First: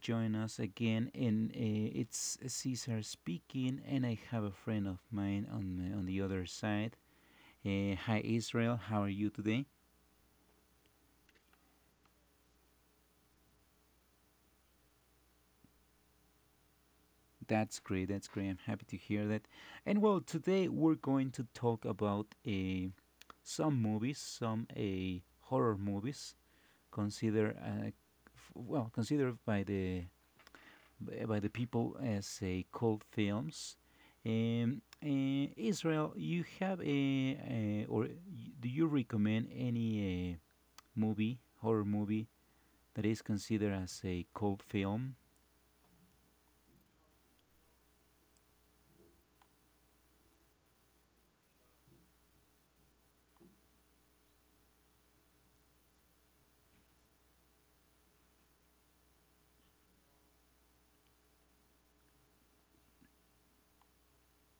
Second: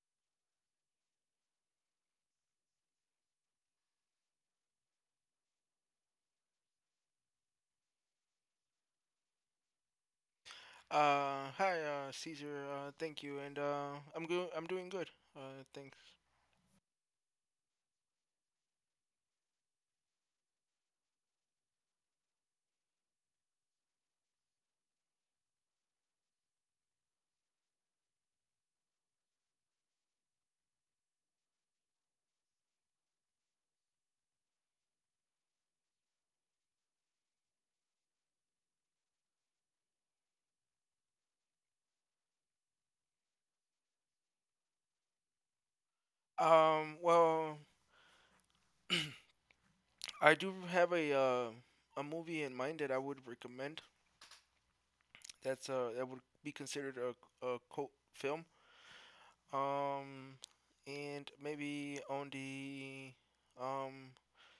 joining us again. And it's Cesar speaking, and I have a friend of mine on the other side. Hi Israel, how are you today? Hi, Caesar. Thank you, and I'm good. I'm doing good. Thanks. That's great. That's great. I'm happy to hear that. And well, today we're going to talk about some movies, some horror movies considered considered by the by the people as called films. Israel, you have a, or y- do you recommend any movie, horror movie, that is considered as a cult film? Well, I do have a movie in mind that I would recommend. That's that would be considered a cult film. Um, and maybe on the um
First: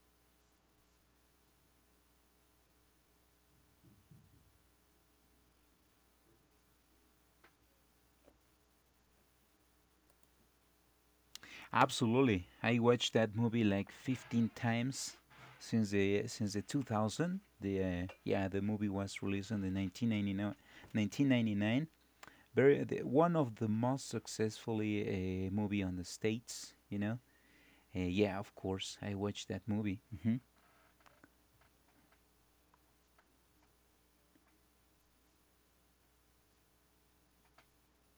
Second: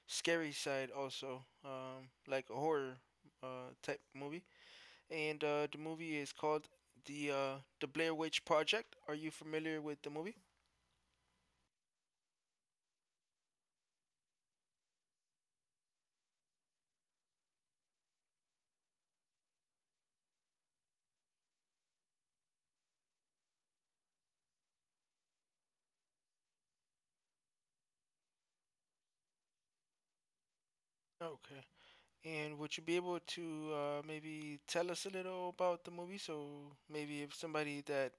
scary side also. Like a horror type movie. And the movie is called the Blair Witch Project. Are you familiar with the movie? Absolutely, I watched that movie like 15 times since the 2000. The movie was released in the 1999. 1999. One of the most successfully movie on the states. You know, yeah, of course, I watched that movie. Okay. And would you be able to maybe tell us a little about the movie? So maybe if somebody that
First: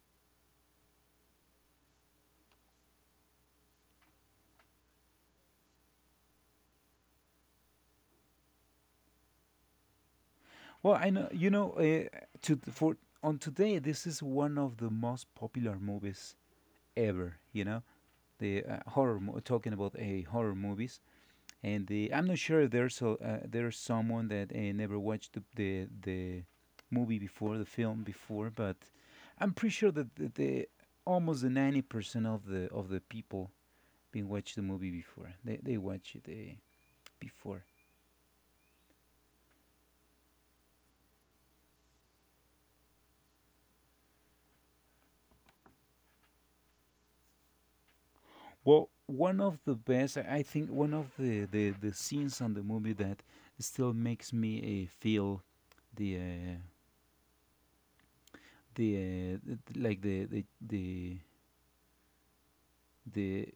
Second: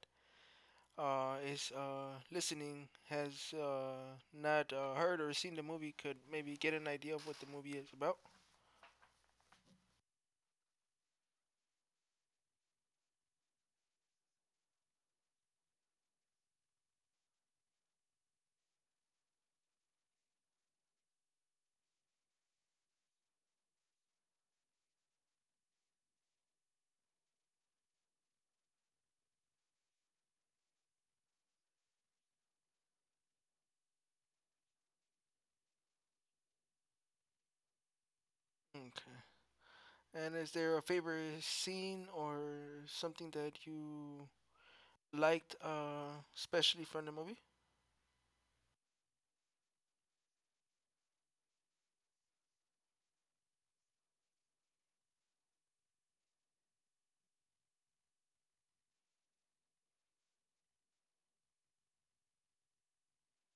is listening has not heard or seen the movie could maybe get an idea of what the movie is about. Well, I know you know to th- for on today this is one of the most popular movies ever. You know, talking about a horror movies, I'm not sure if there's someone that never watched the movie before, the film before, but I'm pretty sure that the almost the 90% of the people been watched the movie before. They watch it before. Okay. And is there a favorite scene or something that you liked, especially from the movie? Well, one of the best, I think, one of the scenes on the movie that still makes me feel the uh, the th- like the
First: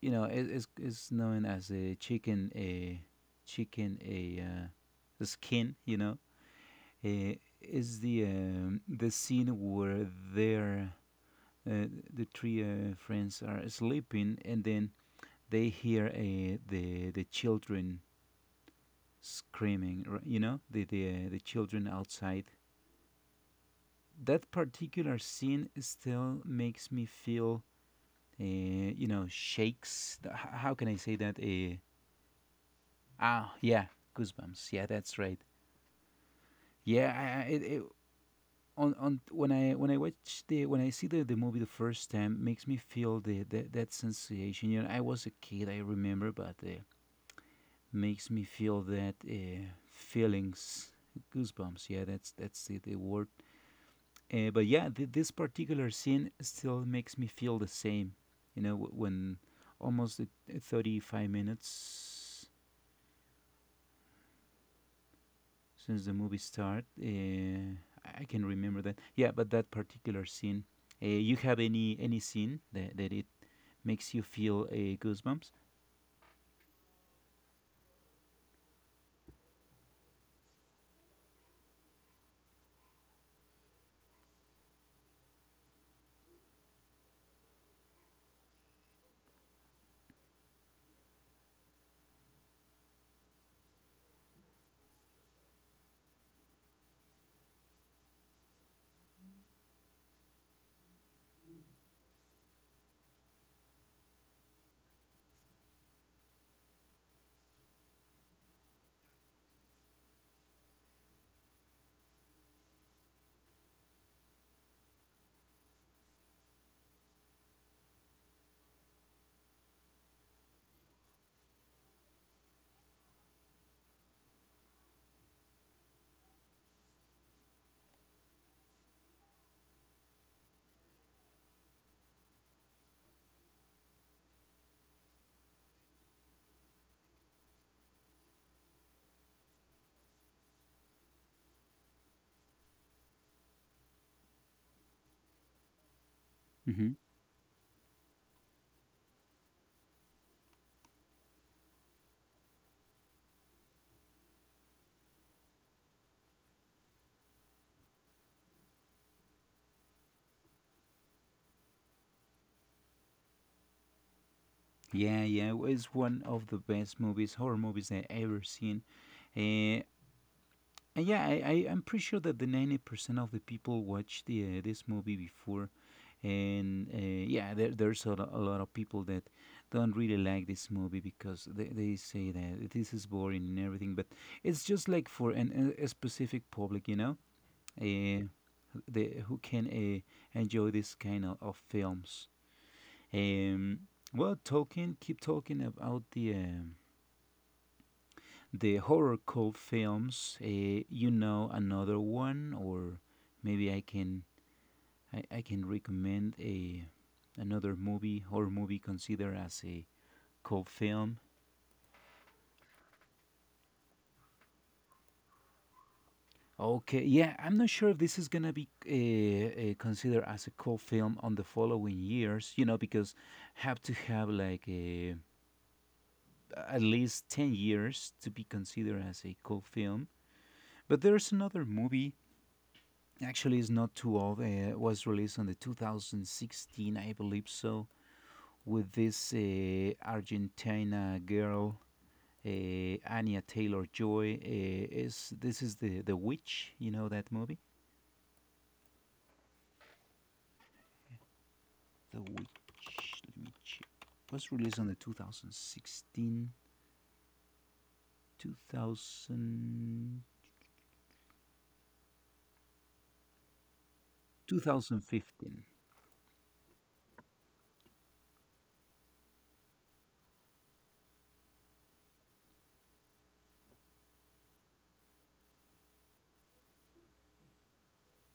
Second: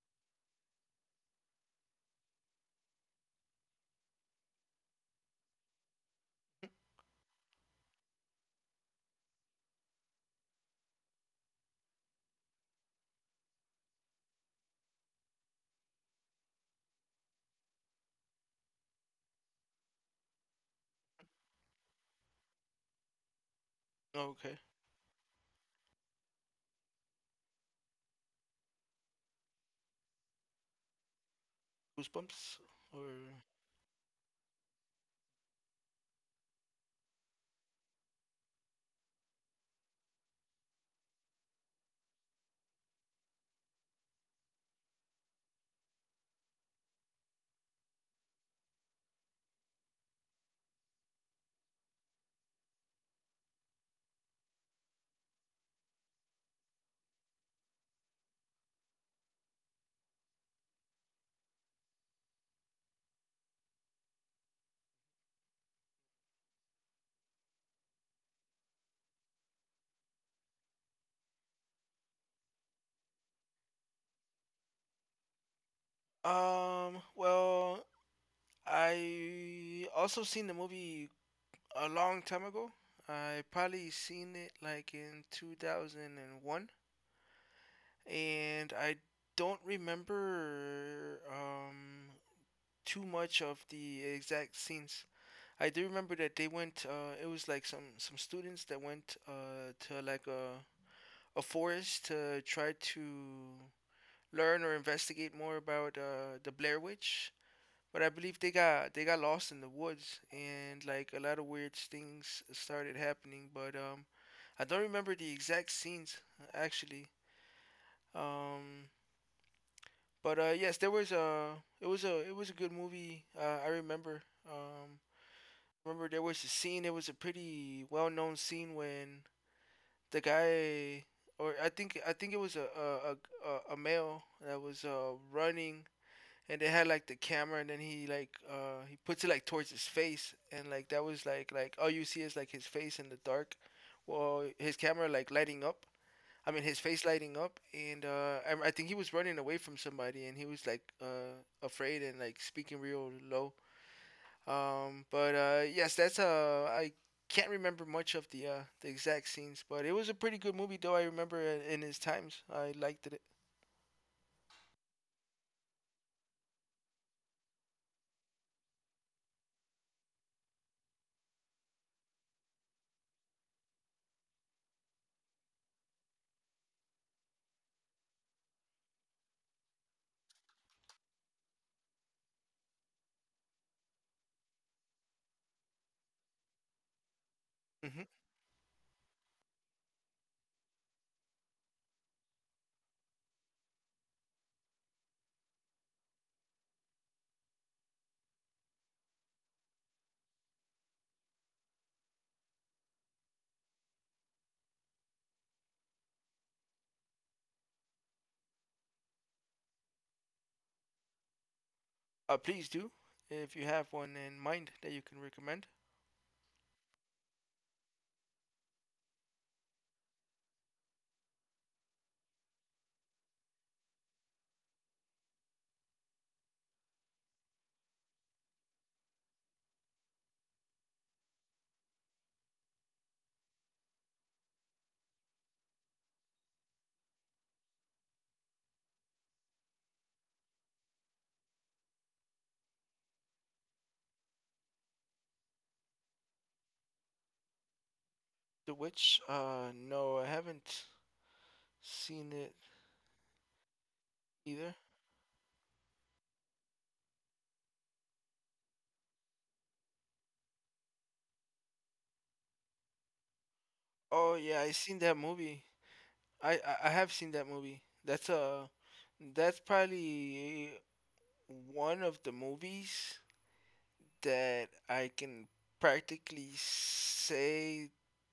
you know, it's it's known as a chicken a chicken a the skin, you know, uh, is the scene where their uh, the three friends are sleeping and then they hear the children screaming, you know, the children outside. That Okay. particular scene still makes me feel, you know, shakes. How can I say that? Goosebumps or Yeah, goosebumps. Yeah, that's right. Yeah, I- it, on when I watch the when I see the movie the first time makes me feel the that sensation. You know, I was a kid, I remember, but makes me feel that feelings, goosebumps. Yeah, the word. This particular scene still makes me feel the same. You know, when almost 35 minutes since the movie start, uh, I can remember that. Yeah, but that particular scene. You have any scene that, that it makes you feel goosebumps? Well, I also seen the movie a long time ago. I probably seen it like in 2001, and I don't remember too much of the exact scenes. I do remember that they went it was like some students that went to like a forest to try to learn or investigate more about the Blair Witch. But I believe they got lost in the woods, and like a lot of weird things started happening. But I don't remember the exact scenes actually. Um, but yes, there was a it was a it was a good movie. I remember. Um, Remember there was a scene. It was a pretty well known scene when the guy, or I think it was a male that was running, and they had like the camera, and then he like he puts it like towards his face, and like that was like all you see is like his face in the dark, well his camera like lighting up, I mean, his hmm face lighting up, and I think he was running away from somebody, and he was like afraid and like speaking real low. But yes, that's I can't remember much of the exact scenes, but it was a pretty good movie, though. I remember in his times, I liked it. Yeah, yeah, it's one of the best movies, horror movies I ever seen. Uh, yeah, I'm pretty sure that the 90% of the people watch the this movie before, and yeah, there's a lot of people that don't really like this movie because they say that this is boring and everything. But it's just like for an, a specific public, you know, hmm uh, the who can enjoy this kind of films. Um, well, keep talking about the horror cult films. You know another one, or maybe I can recommend a another movie, horror movie, considered as a cult film. Please do if you have one in mind that you can recommend. Okay, yeah, I'm not sure if this is gonna be considered as a cult film on the following years. You know, because have to have like a at least 10 years to be considered as a cult film. But there's another movie. Actually, it's not too old. It was released on the 2016, I believe so, with this Argentina girl, Anya Taylor Joy. Is the witch? You know that movie, The Witch? No, I haven't The seen it Witch. Let me check. It was either. released on the 2016, 2000 Oh two yeah, I seen thousand that fifteen. movie. I have seen that movie. That's that's probably one of the movies that I can practically say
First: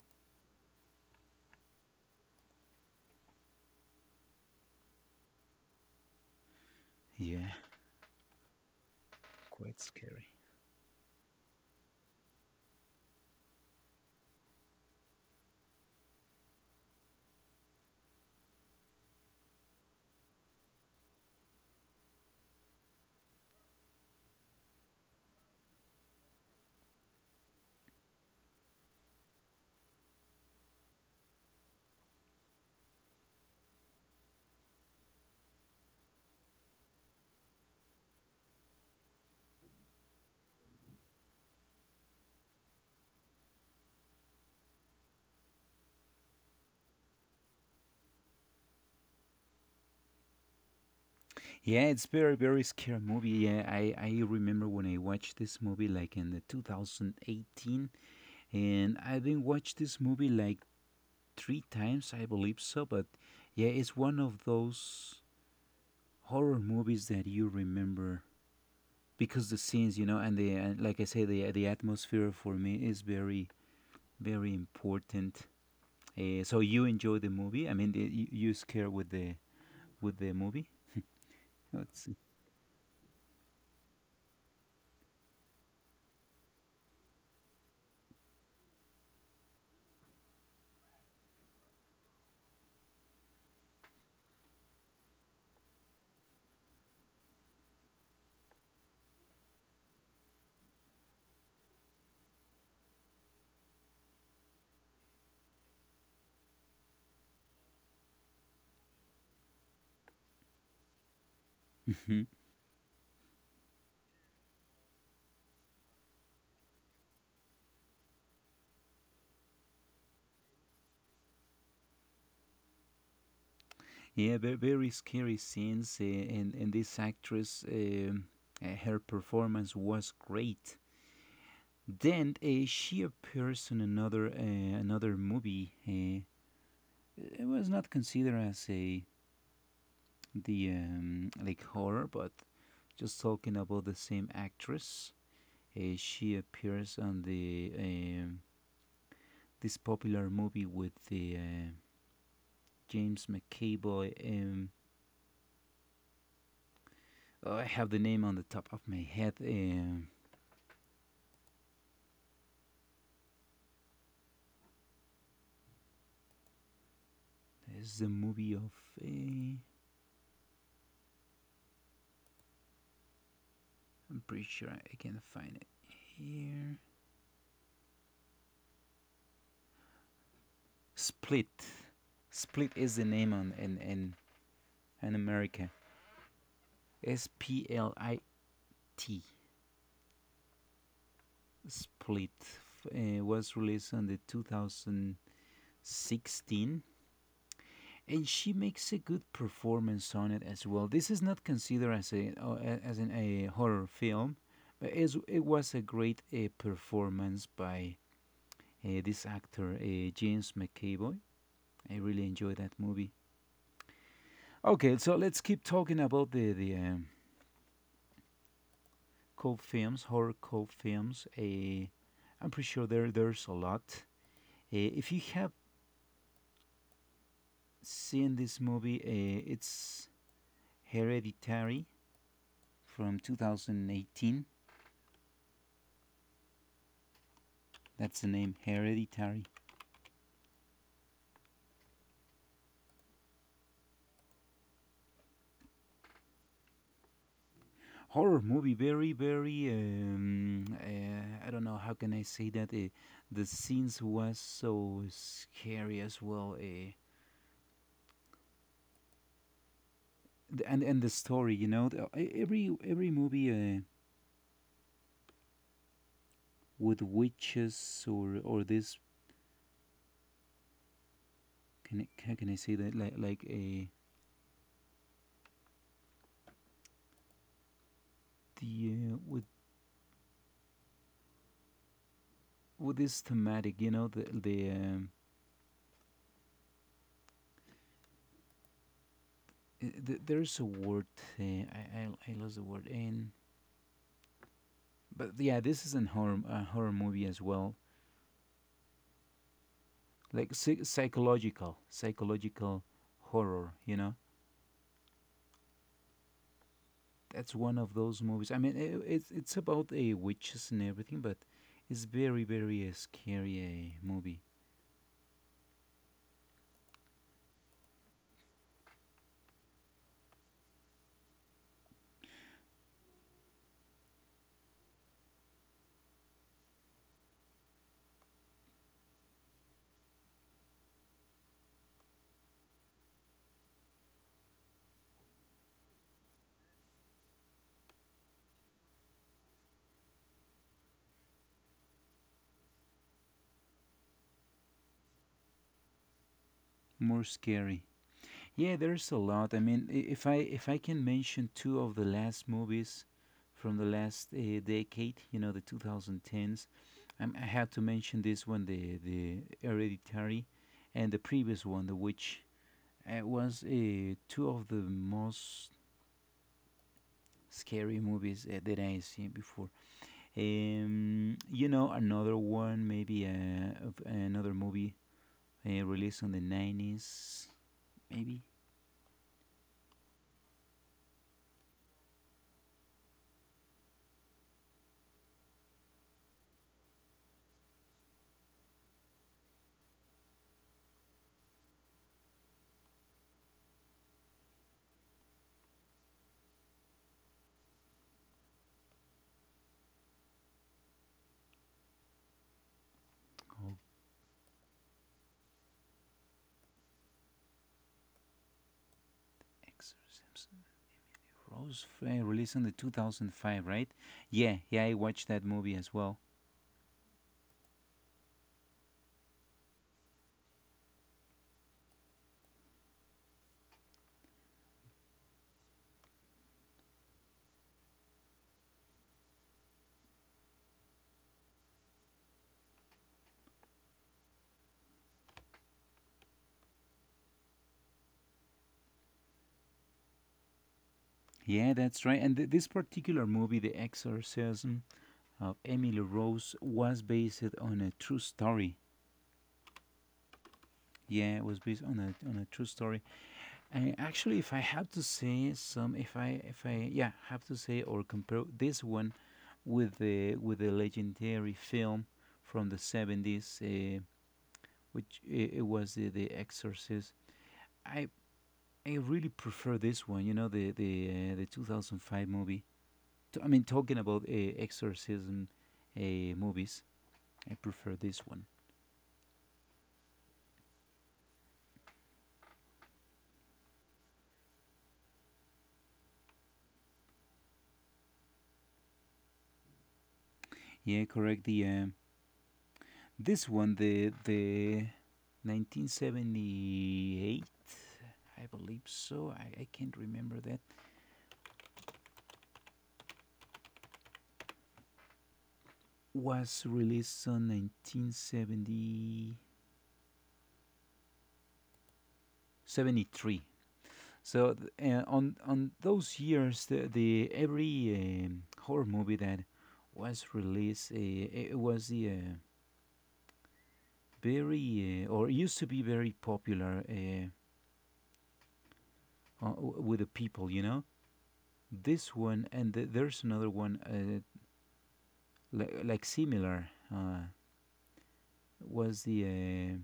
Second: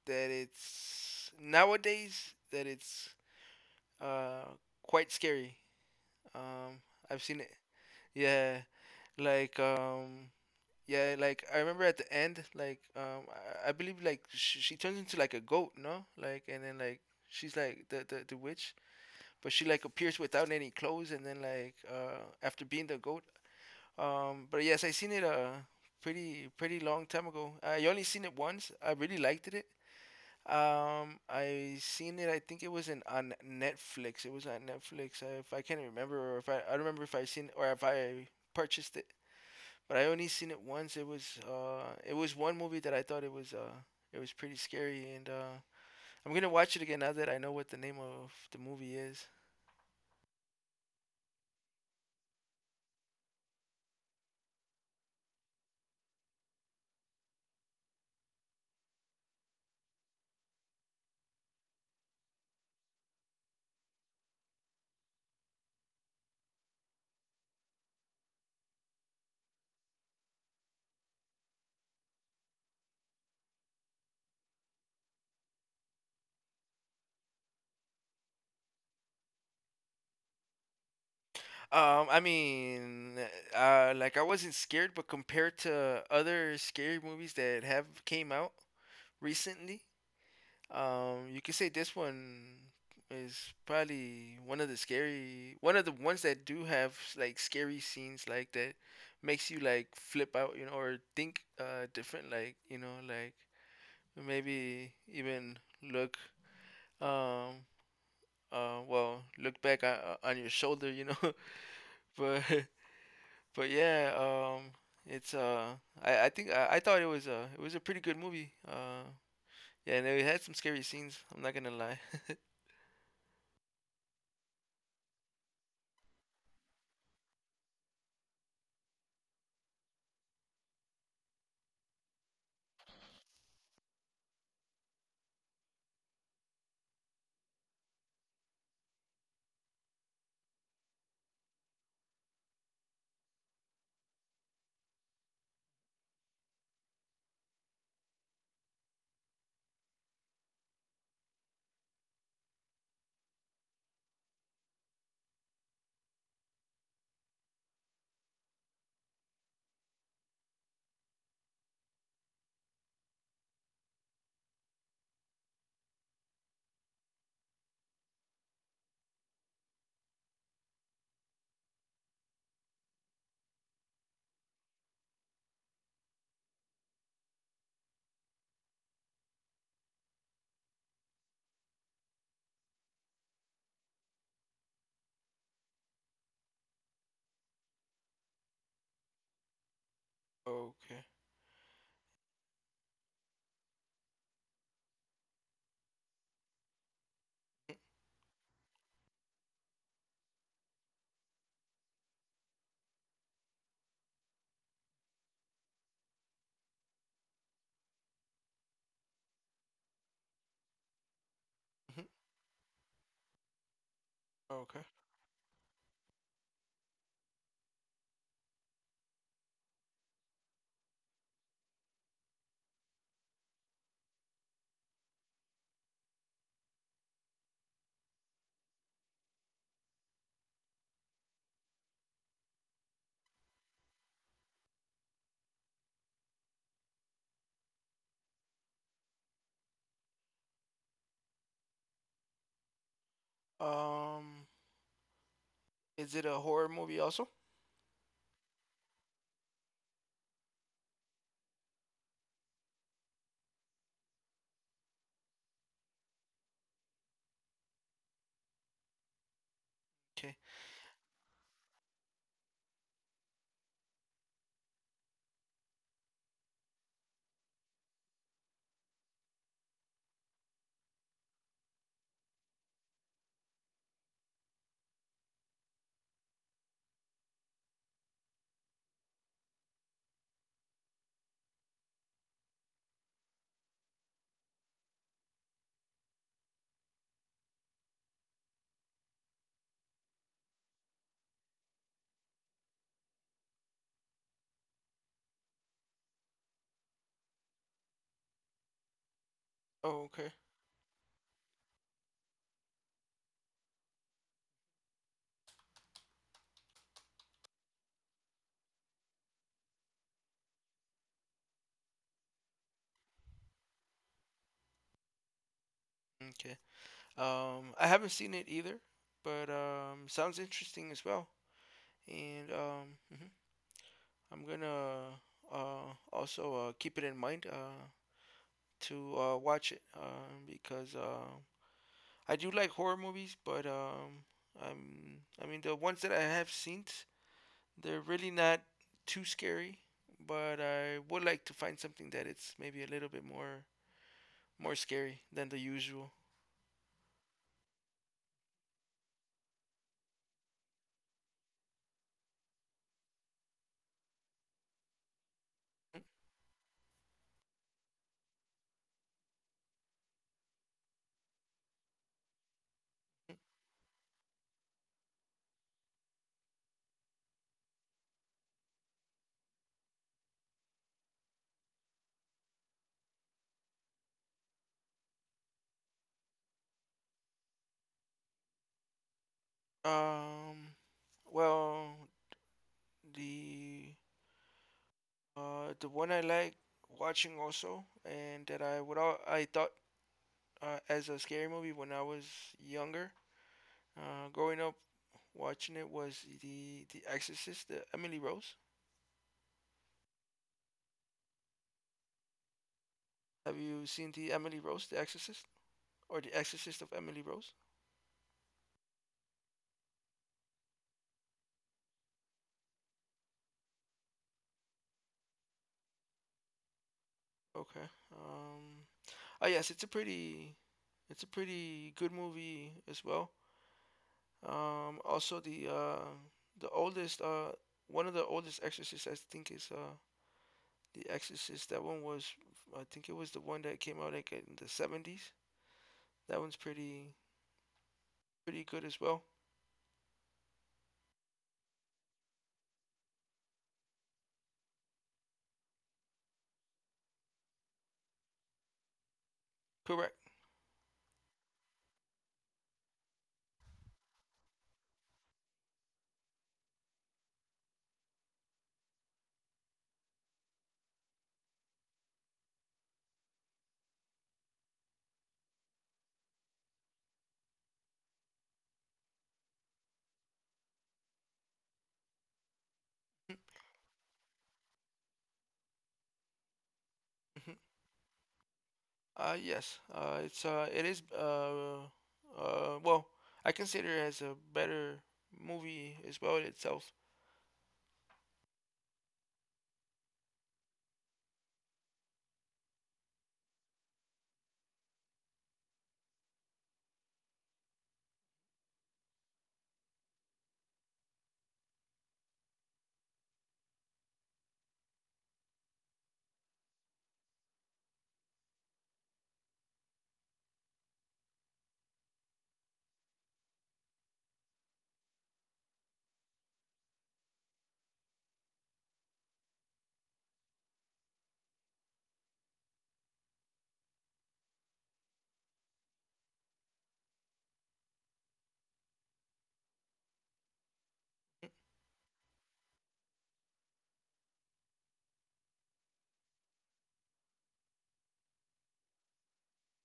that it's nowadays that it's uh quite scary. Um I've seen it. Yeah, Yeah, like quite um scary. yeah, like I remember at the end like I believe like she turns into like a goat, no? Like and then like she's like the witch, but she like appears without any clothes, and then like after being the goat. But yes, I seen it a pretty long time ago. I only seen it once. I really liked it. I seen it, I think it was in on Netflix. It was on Netflix. If I don't remember if I seen or if I purchased it, but I only seen it once. It was it was one movie that I thought it was pretty scary, and I'm gonna watch it again now that I know what the name of the movie is. Yeah, it's very, very scary movie. Yeah, I remember when I watched this movie like in the 2018, and I've been watched this movie like three times, I believe so. But yeah, it's one of those horror movies that you remember because the scenes, you know, and the and like I say, the atmosphere for me is very, very important. So you enjoy the movie? I mean, you you scare with the movie? Let's see. I mean, like I wasn't scared, but compared to other scary movies that have came out recently, you could say this one is probably one of the ones that do have like scary scenes like that makes you like flip out, you know, or think different, like you know, like maybe even look um look back on your shoulder, you know, but But yeah, it's uh, I think I thought it was a pretty good movie. Yeah, and it had some scary scenes. I'm not gonna lie. Yeah, very, very scary scenes, and this actress, her performance was great. Then she appears in another movie. It was not considered as a the like horror, but just talking about the same actress. She appears on the this popular movie with the James McAvoy. Oh, I have the name on the top of my head. There's the movie of. Eh, I'm pretty sure I can find it here. Split. Split is the name on in America. Split. Okay. Split was released on the 2016, and she makes a good performance on it as well. This is not considered as a oh, as an, a horror film, but it was a great performance by this actor, James McAvoy. I Mhm. really enjoyed that movie. Okay. Okay, so let's keep talking about the cult films, horror cult films. I'm pretty sure there's a lot. If you have seen this movie, it's Hereditary from 2018. That's the name, Hereditary. Um, is it a horror movie also? Horror movie, very, very. I don't know how can I say that. The scenes was so scary as well. Okay. And the story, you know, every movie with witches or this, how can I say that, like a the with this thematic, you know, there's a word, I lost the word in. But yeah, this is an horror, a horror movie as well, Oh, okay. Psychological, psychological horror, you know. That's one of those movies. I mean, it's about a witches and everything, but it's very very scary movie. Okay. I haven't seen it either, but sounds interesting as well. And mhm. I'm gonna also keep it in mind to watch it because I do like horror movies, but I'm I mean the ones that I have seen, they're really not too scary. But I would like to find something that it's maybe a little bit more scary than the usual. More scary. Yeah, there's a lot. I mean, I- if I if I can mention two of the last movies from the last decade, you know, the 2010s, I have to mention this one, the Hereditary, and the previous one, The Witch. It was two of the most scary movies that I seen before. You know, another one, maybe of another movie released on the 90s, maybe, Um, well, the the one I like watching also, and that I thought as a scary movie when I was younger, growing up watching it, was the Exorcist, the Emily Rose. Have called you seen the Emily Rose, The Exorcist, or The Exorcist of Emily Rose? Exorcism. Rose, released on the 2005, right? Yeah, yeah, I watched that movie as well. Okay. Um. Oh yes, it's a pretty good movie as well. Also the oldest one of the oldest Exorcists I think is The Exorcist. That one was, I think it was the one that came out like in the seventies. That one's pretty, pretty good as well. Yeah, that's right. And this particular movie, The Exorcism of Emily Rose, was based on a true story. Correct. Yeah, it was based on a true story. And actually, if I have to say some, if I have to say or compare this one with the legendary film from the 70s, which it was the Exorcist. I I really prefer this one. You know the 2005 movie. I mean, talking about exorcism movies, I hmm prefer this one. It is well, I consider it as a better movie as well in itself. Yeah, correct. The This one the 1978, I believe so. I can't remember that. Was released on 1970. 73. So on those years, the every horror movie that was released, it was the very or used to be very popular uh, with the people. You know, this one and there's another one like similar. Uh, was the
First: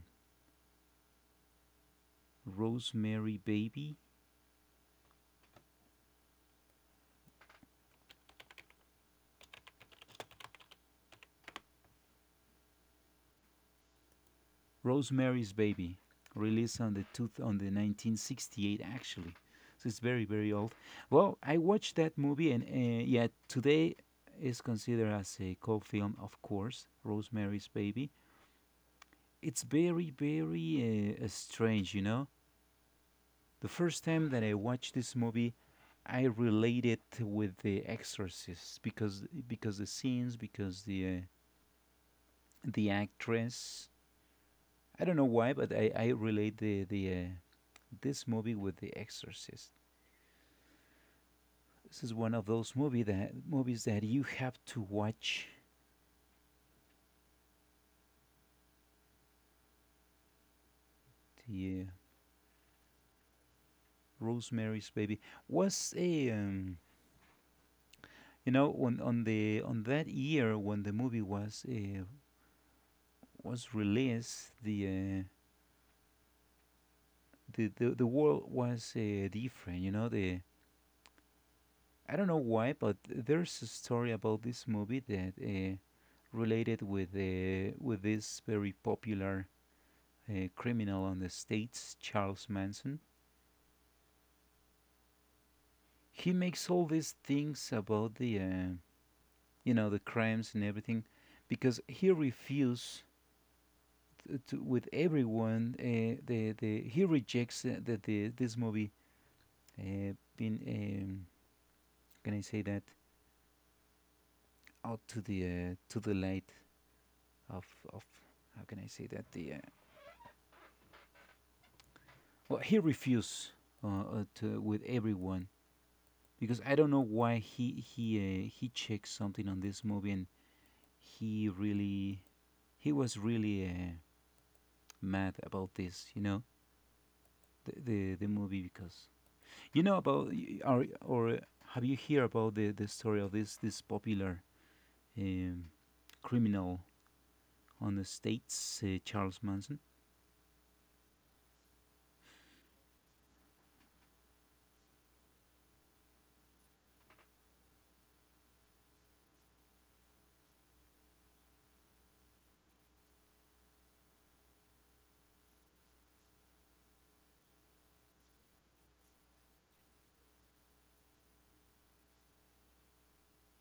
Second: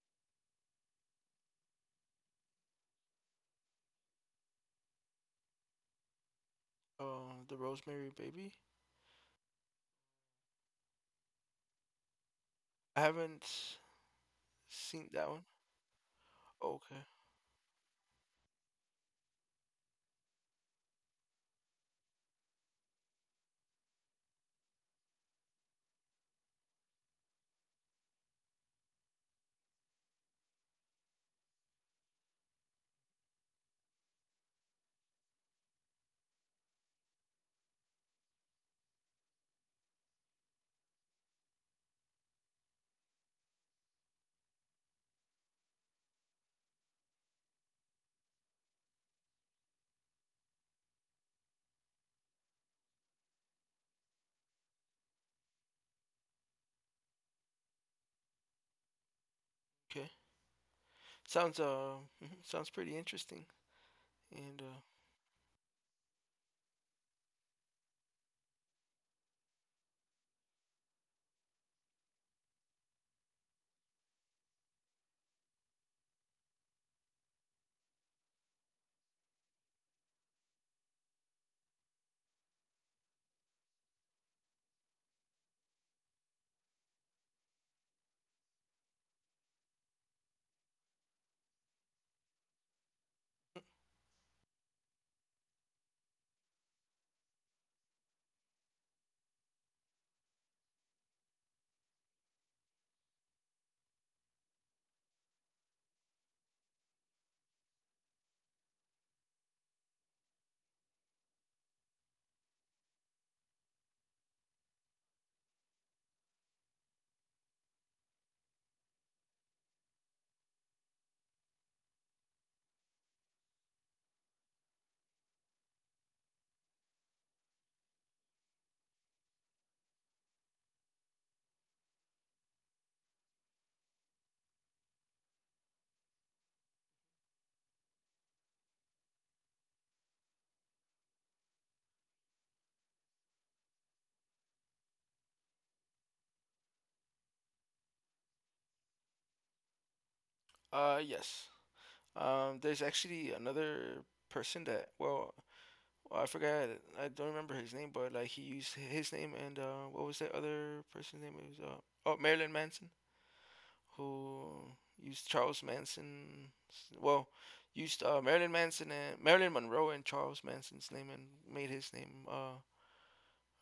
Rosemary Baby? The Rosemary Baby. I haven't seen that one. Rosemary's Baby, Oh, released on Okay, the 1968 actually. So it's very very old. Well, I watched that movie and yeah, today is considered as a cult film, of course. Rosemary's Baby. It's very very strange, you know. The first time that I watched this movie, I related with The Exorcist because the scenes, because the actress. I don't know why, but I relate the this movie with The Exorcist. This is one of those movies that you have to watch. okay. Sounds The mhm, sounds pretty interesting. And Rosemary's Baby was a you know, on the on that year when the movie was released, the world was different. You know the I don't know why, but there's a story about this movie that related with this very popular criminal on the states, Charles Manson. He makes all these things about the you know, the crimes and everything because he refuses to, with everyone the he rejects the this movie being can I say that out to the light of of how can I say that the well, he refuses to with everyone because I don't know why he checks something on this movie and he really he was really mad about this, you know, the movie because you know about or have you heard about the story of this popular um, criminal on the states, Charles Manson, yes. There's actually another person that, well, I forgot. I don't remember his name, but like he used his name, and what was that other person's name? It was oh, Marilyn Manson. Who used Charles Manson. Well, used Marilyn Manson and Marilyn Monroe and Charles Manson's name and made his name.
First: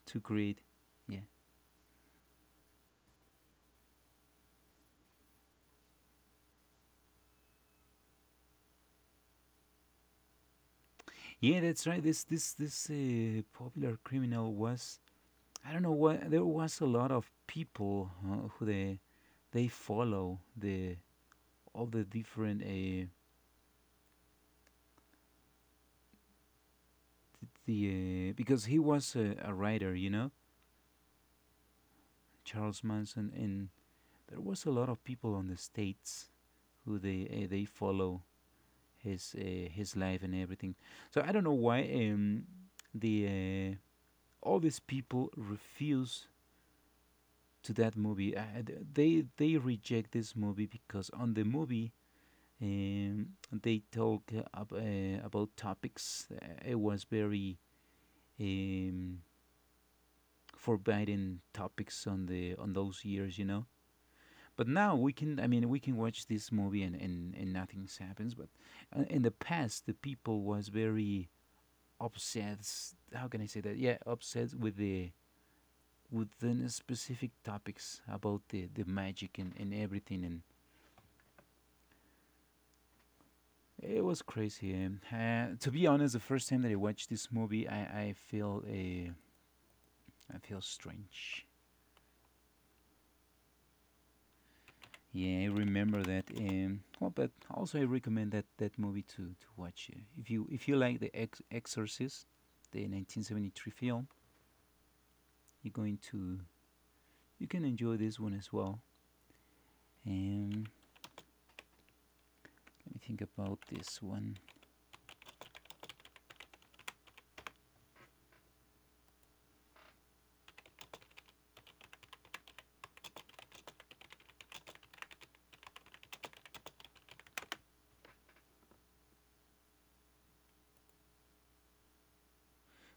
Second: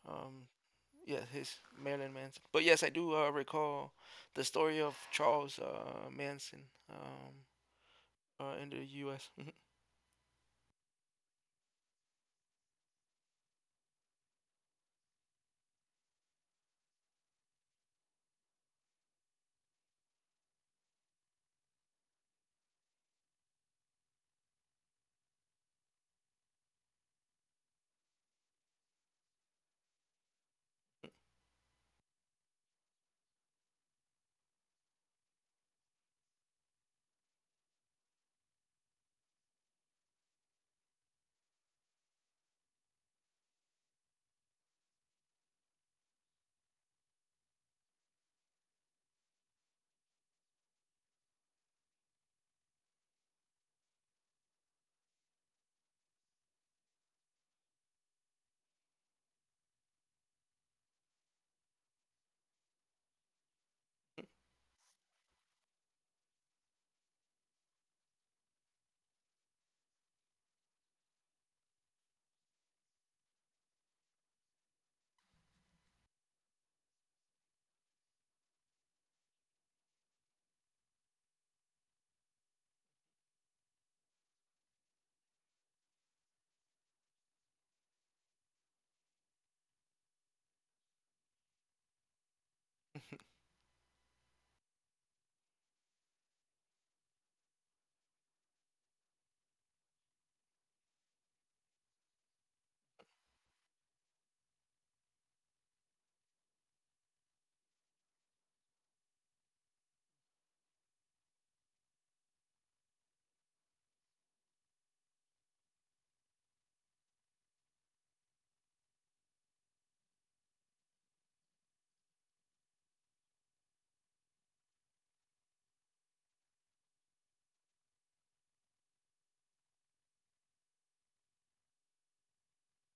to um, create? Yeah, yeah, his Marilyn Manson. But yes, I do recall the story of Charles Manson, um, in the U.S. yeah, that's right. This popular criminal was, I don't know what. There was a lot of people who they follow the all the different the because he was a writer, you know, Charles Manson, and there was a lot of people on the states who they follow his life and everything. So I don't know why the all these people refuse to that movie. They reject this movie because on the movie um, they talk about topics. It was very um, forbidden topics on the on those years, you know. But now we can, I mean, we can watch this movie and, and nothing happens. But in the past, the people was very obsessed. How can I say that? Yeah, obsessed with the within specific topics about the magic and everything. And it was crazy. To be honest, the first time that I watched this movie, I feel a I feel strange. Yeah, I remember that. Well, but also I recommend that movie to watch. If you if you like the Exorcist, the 1973 film, you're going to you can enjoy this one as well. Um, Let me think about this one.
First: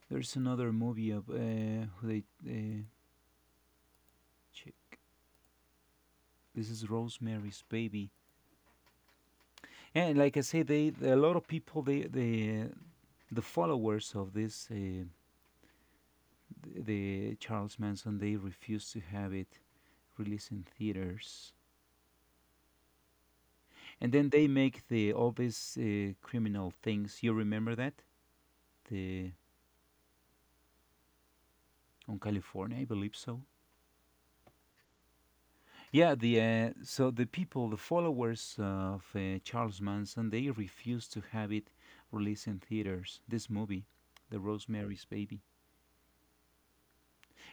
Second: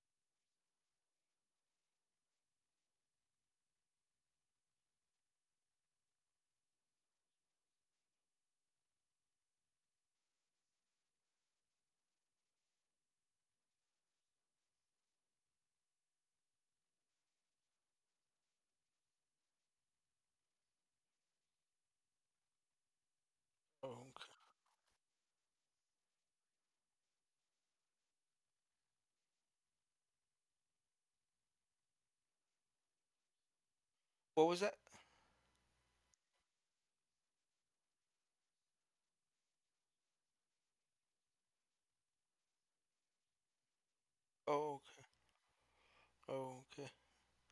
There's another movie of who they check. This is Rosemary's Baby, and like I say, they a lot of people they the followers of the Charles Manson, they refused to have it released in theaters. And then they Okay. make the all these criminal things. You remember that? The on California, I believe so. What was that? Yeah, the so the people, the followers of Charles Manson, they refused to have it released in theaters. This movie, The Oh, Rosemary's Baby, okay. Oh, okay.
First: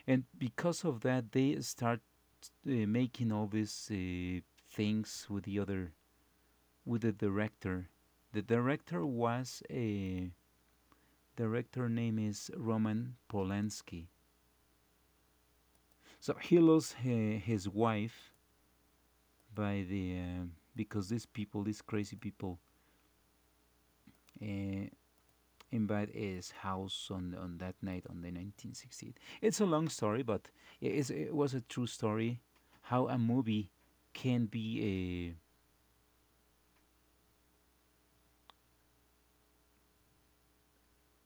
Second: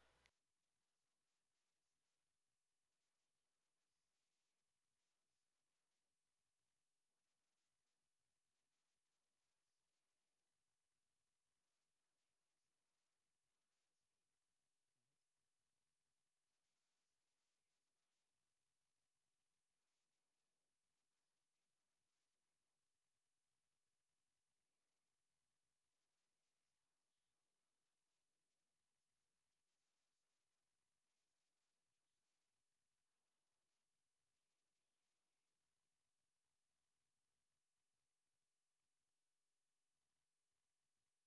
and because of that, they start making all these things with the other with the director. The director was a director name is Roman Polanski. So he lost his wife by the because these people, these crazy people, uh, invade his house on that night on the 1968. It's a long story, but it was a true story. How a movie can be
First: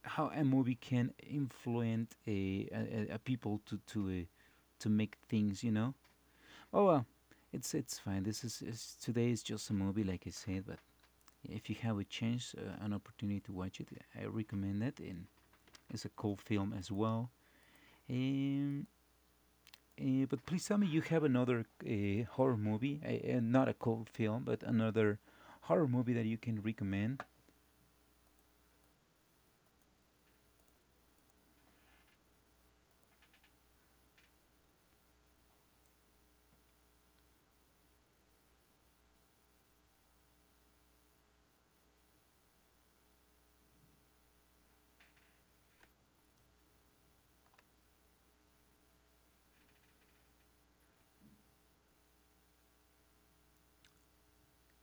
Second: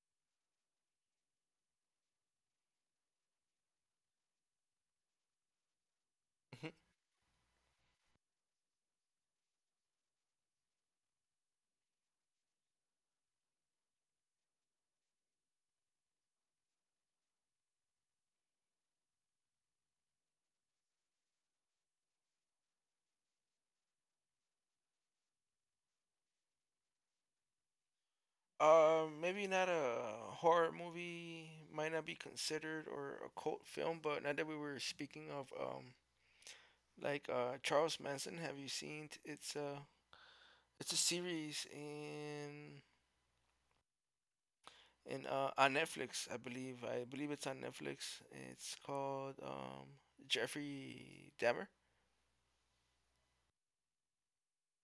a how a movie can influence a people to make things, you know. Mhm. Oh, well, it's fine. This is today is just a movie, like I said. But if you have a chance, an opportunity to watch it, I recommend it. And it's a cool film as well. Um, but please tell me you have another horror movie, not a cold film, but another horror movie that you can recommend. Maybe not a horror movie, might not be considered or a cult film, but now that we were speaking of like Charles Manson. Have you seen? It's a series in on Netflix, I believe. I believe it's on Netflix. It's called Jeffrey Dahmer.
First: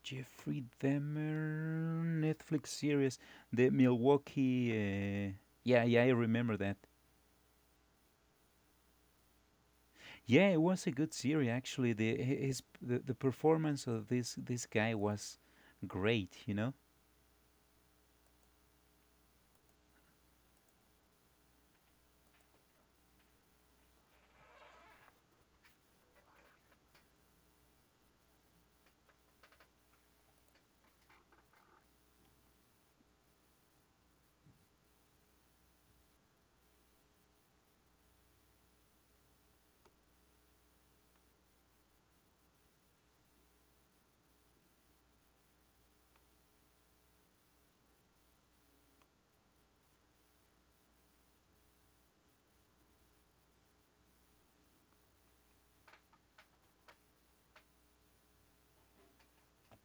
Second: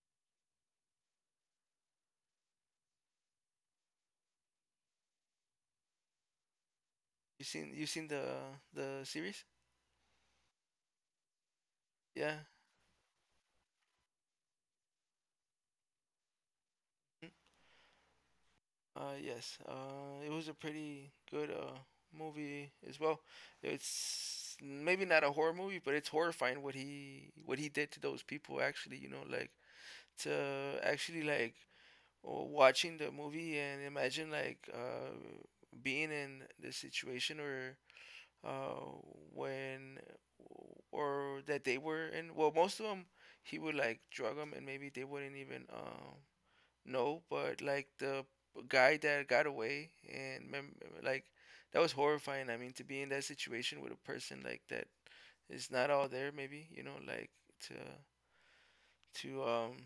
Jeffrey Dahmer Netflix series, The Milwaukee. Yeah, I remember that. You seen the series? Yeah, it was a good series, actually. The Yeah. The performance of this guy was great, you know. Mm. Yes. It was a pretty good movie as well. It's maybe not a horror movie, but it's horrifying what he did to those people. Actually, you know, like to actually like or watching the movie and imagine like being in the situation or uh, when or that they were in. Well, most of them he would like drug them, and maybe they wouldn't even know. But like the guy that got away and like that was horrifying. I mean, to be in that situation with a person like that is not all there. Maybe you know like to to um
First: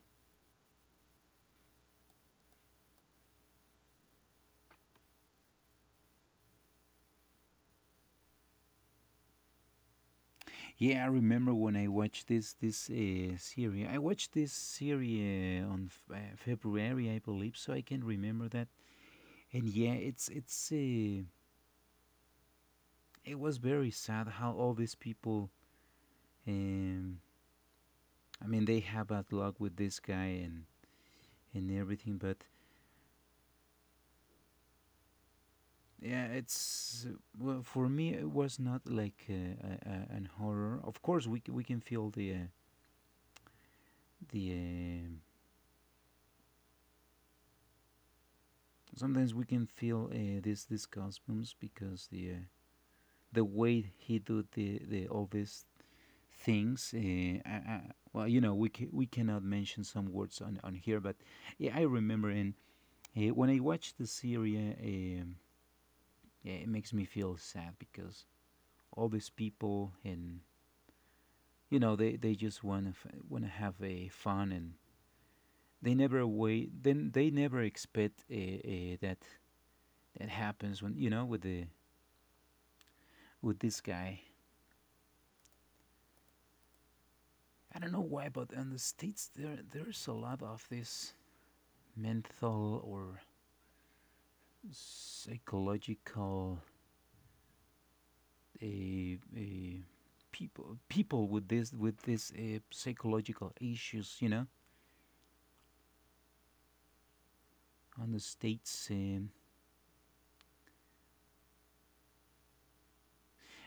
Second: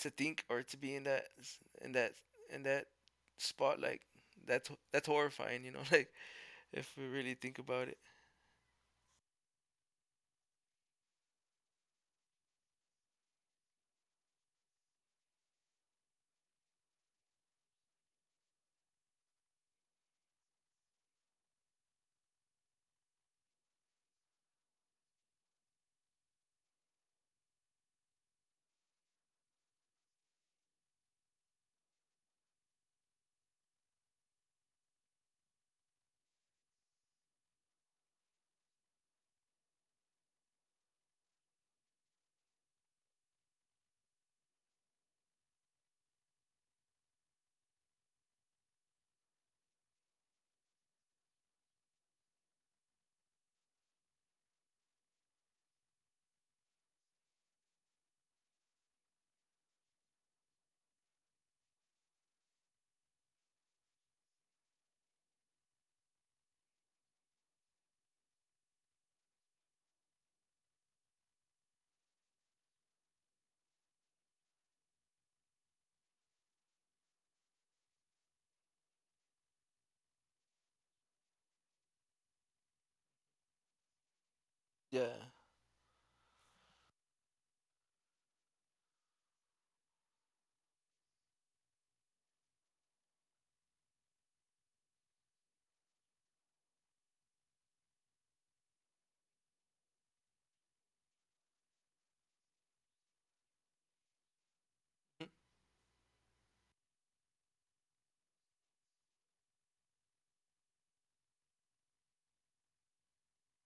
to think or to be in in that that spot, like that's horrifying, you know. Like if we really think about it, Yeah, I remember when I watched this series. I watched this series on February, I believe, so I can remember that. And yeah, it's it was very sad how all these people. Um, I mean, they have bad luck with this guy and everything, but yeah, it's, well, for me it was not like an horror. Of course we, we can feel the sometimes we can feel this these costumes because the way he do the all these things well, you know, we we cannot mention some words on here. But yeah, I remember in when I watch the series um yeah, it makes me feel sad because all these people. And you know, they just want to have a fun, and they never wait, then they never expect that that happens when, you know, with the with this guy. yeah. I don't know why, but in the states there there's a lot of this mental or psychological a people people with this psychological issues, you know, on the states.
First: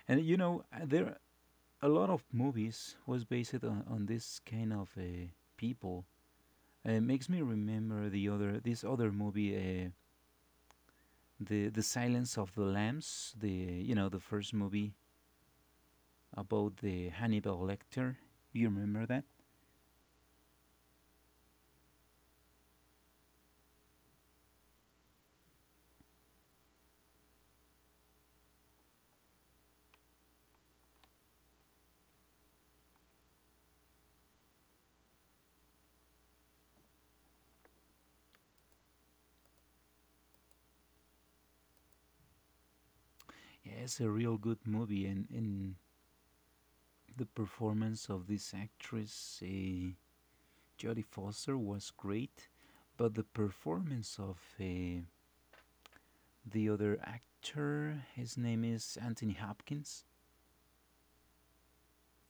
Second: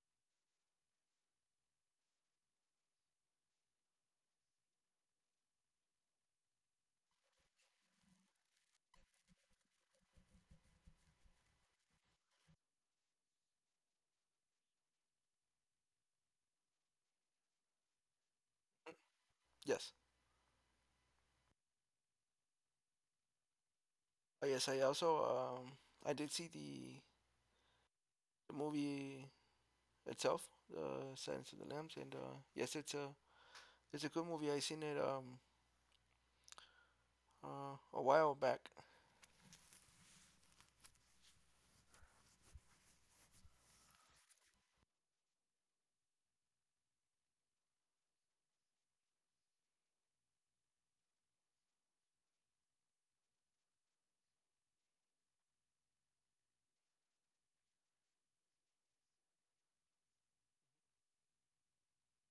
And you know, there a lot of movies was based on this kind of people. It makes me remember the other this other movie, the Silence of the Lambs. The you know the first movie about the Hannibal Lecter. You remember that? Yes, I guess I also um I did see the movie itself, uh Silence of the Lambs, and yes, it's a good movie. I seen it, a while back. Yeah, it's a real good movie, and the performance of this actress Jodie Foster was great, but the performance of the other actor, his name is Anthony Hopkins,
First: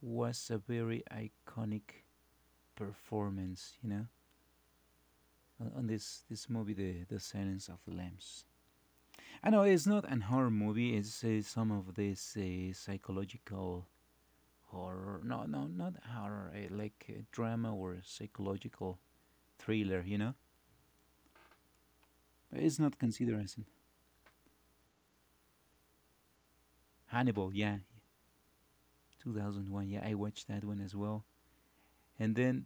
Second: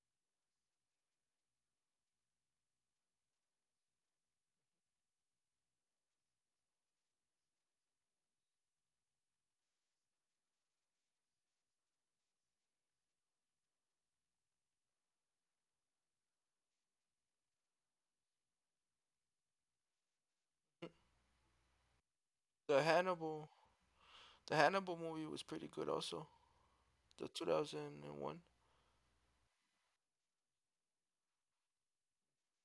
was a very iconic performance, you know, on this movie, the Silence of the Lambs. I know it's not an horror movie. It's some of this psychological horror. No, no, not horror. Like drama or psychological thriller. You know, but it's the not considered hannibal as an the hannibal movie was pretty good also, the Hannibal. Yeah, 2001. 2001. Yeah, I watched that one as well. And then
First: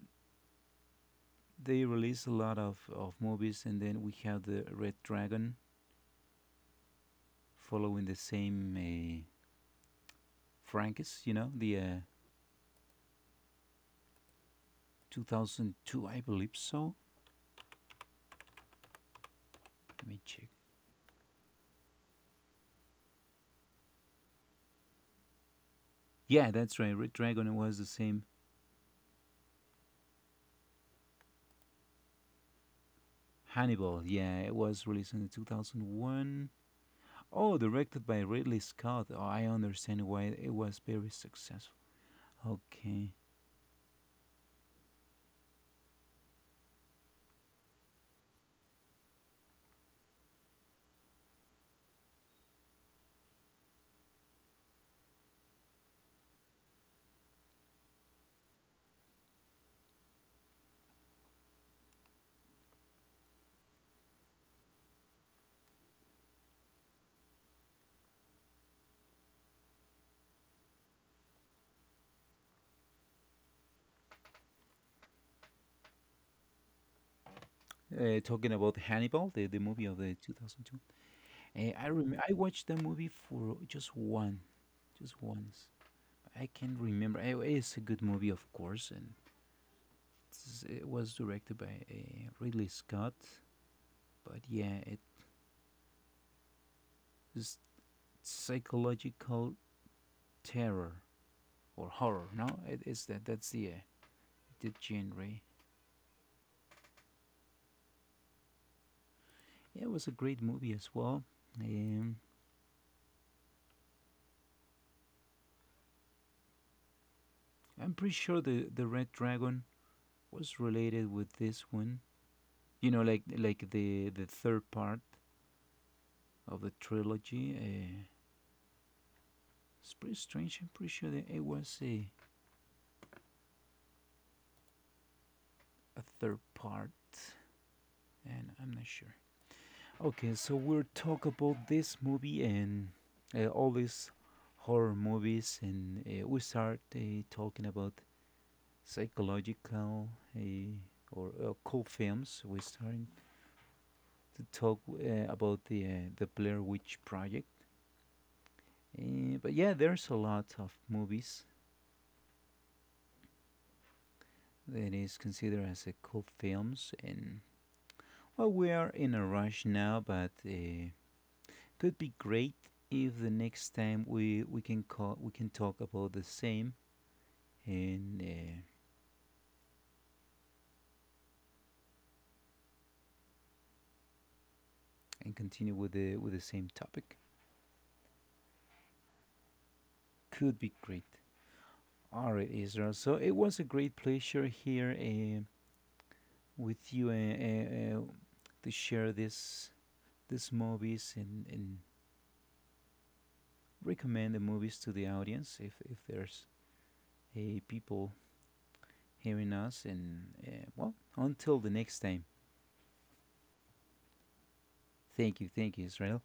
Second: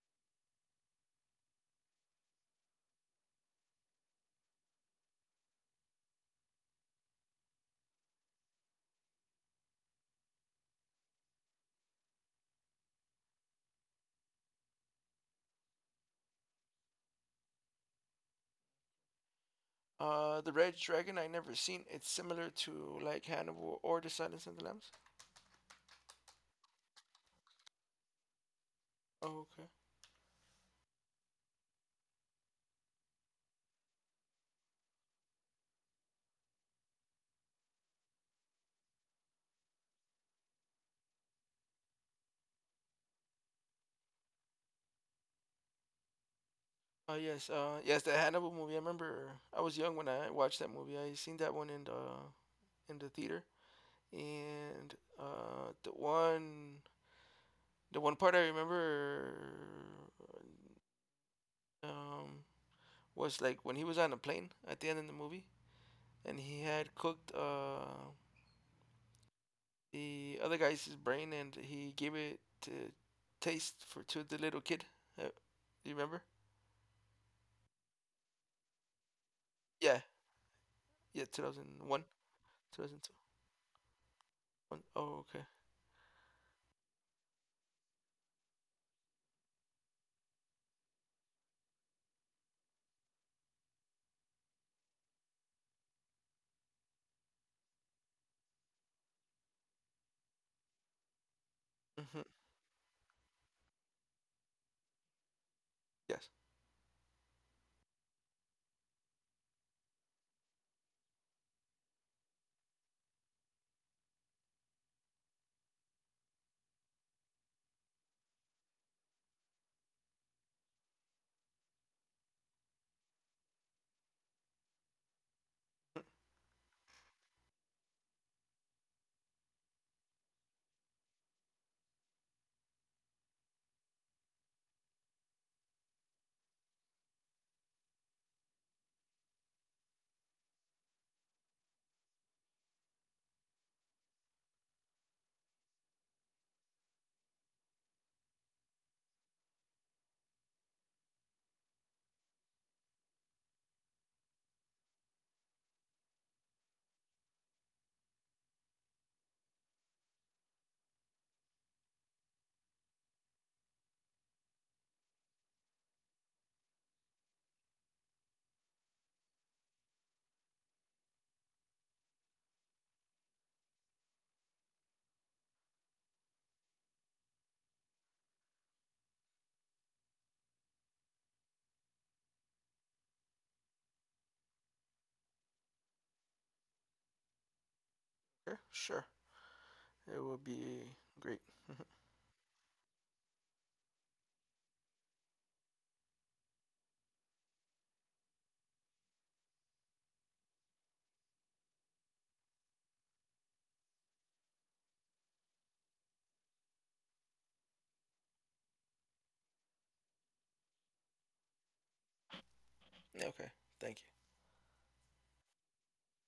they released a lot of movies. And then we have the Red Dragon, following the same Francis, you know, the 2002, I believe so. Let me check. The Red Dragon I never seen. It's similar to like Hannibal or The Silence of the Lambs. Yeah, that's right. Red Dragon was the same. Oh, okay. Hannibal, yeah, it was released in 2001. Oh, directed by Ridley Scott. Oh, I understand why it was very successful. Okay. Yes, the Hannibal movie. I remember I was young when I watched that movie. I seen that one in the theater, and uh, the one the one part I remember um was like when he was on a plane at the end of the movie, and he had cooked the other guy's his brain, and he gave it to taste for to the little kid. Uh, do you remember? Talking about Hannibal, the movie of Yeah, the 2002. yeah, I 2001, I watched the movie 2002. for just just Oh, okay. once. I can't remember. It's a good movie, of course, and it was directed by Ridley Scott. But yeah, it's psychological terror or hmm horror. No, it is that. That's the genre. Yes. Yeah, it was a great movie as well. Um, I'm pretty sure the Red Dragon was related with this one. You know, like the third part of the trilogy. It's pretty strange. I'm pretty sure that it was a third part, and I'm not sure. Okay, so we'll talk about this movie and all these horror movies, and we start talking about psychological uh, or cool films. We're starting to talk about the Blair Witch Project, but yeah, there's a lot of movies that is considered as a cool films, and well, we are in a rush now, but could be great if the next time we can call we can talk about the same and uh, and continue with the same topic. Sure, sure. It will Could be be great. great. All right, Israel. So it was a great pleasure here with you to share this these movies and recommend the movies to the audience if there's a people hearing us. And well, until the next time. Okay. Thank you. Thank you, Israel.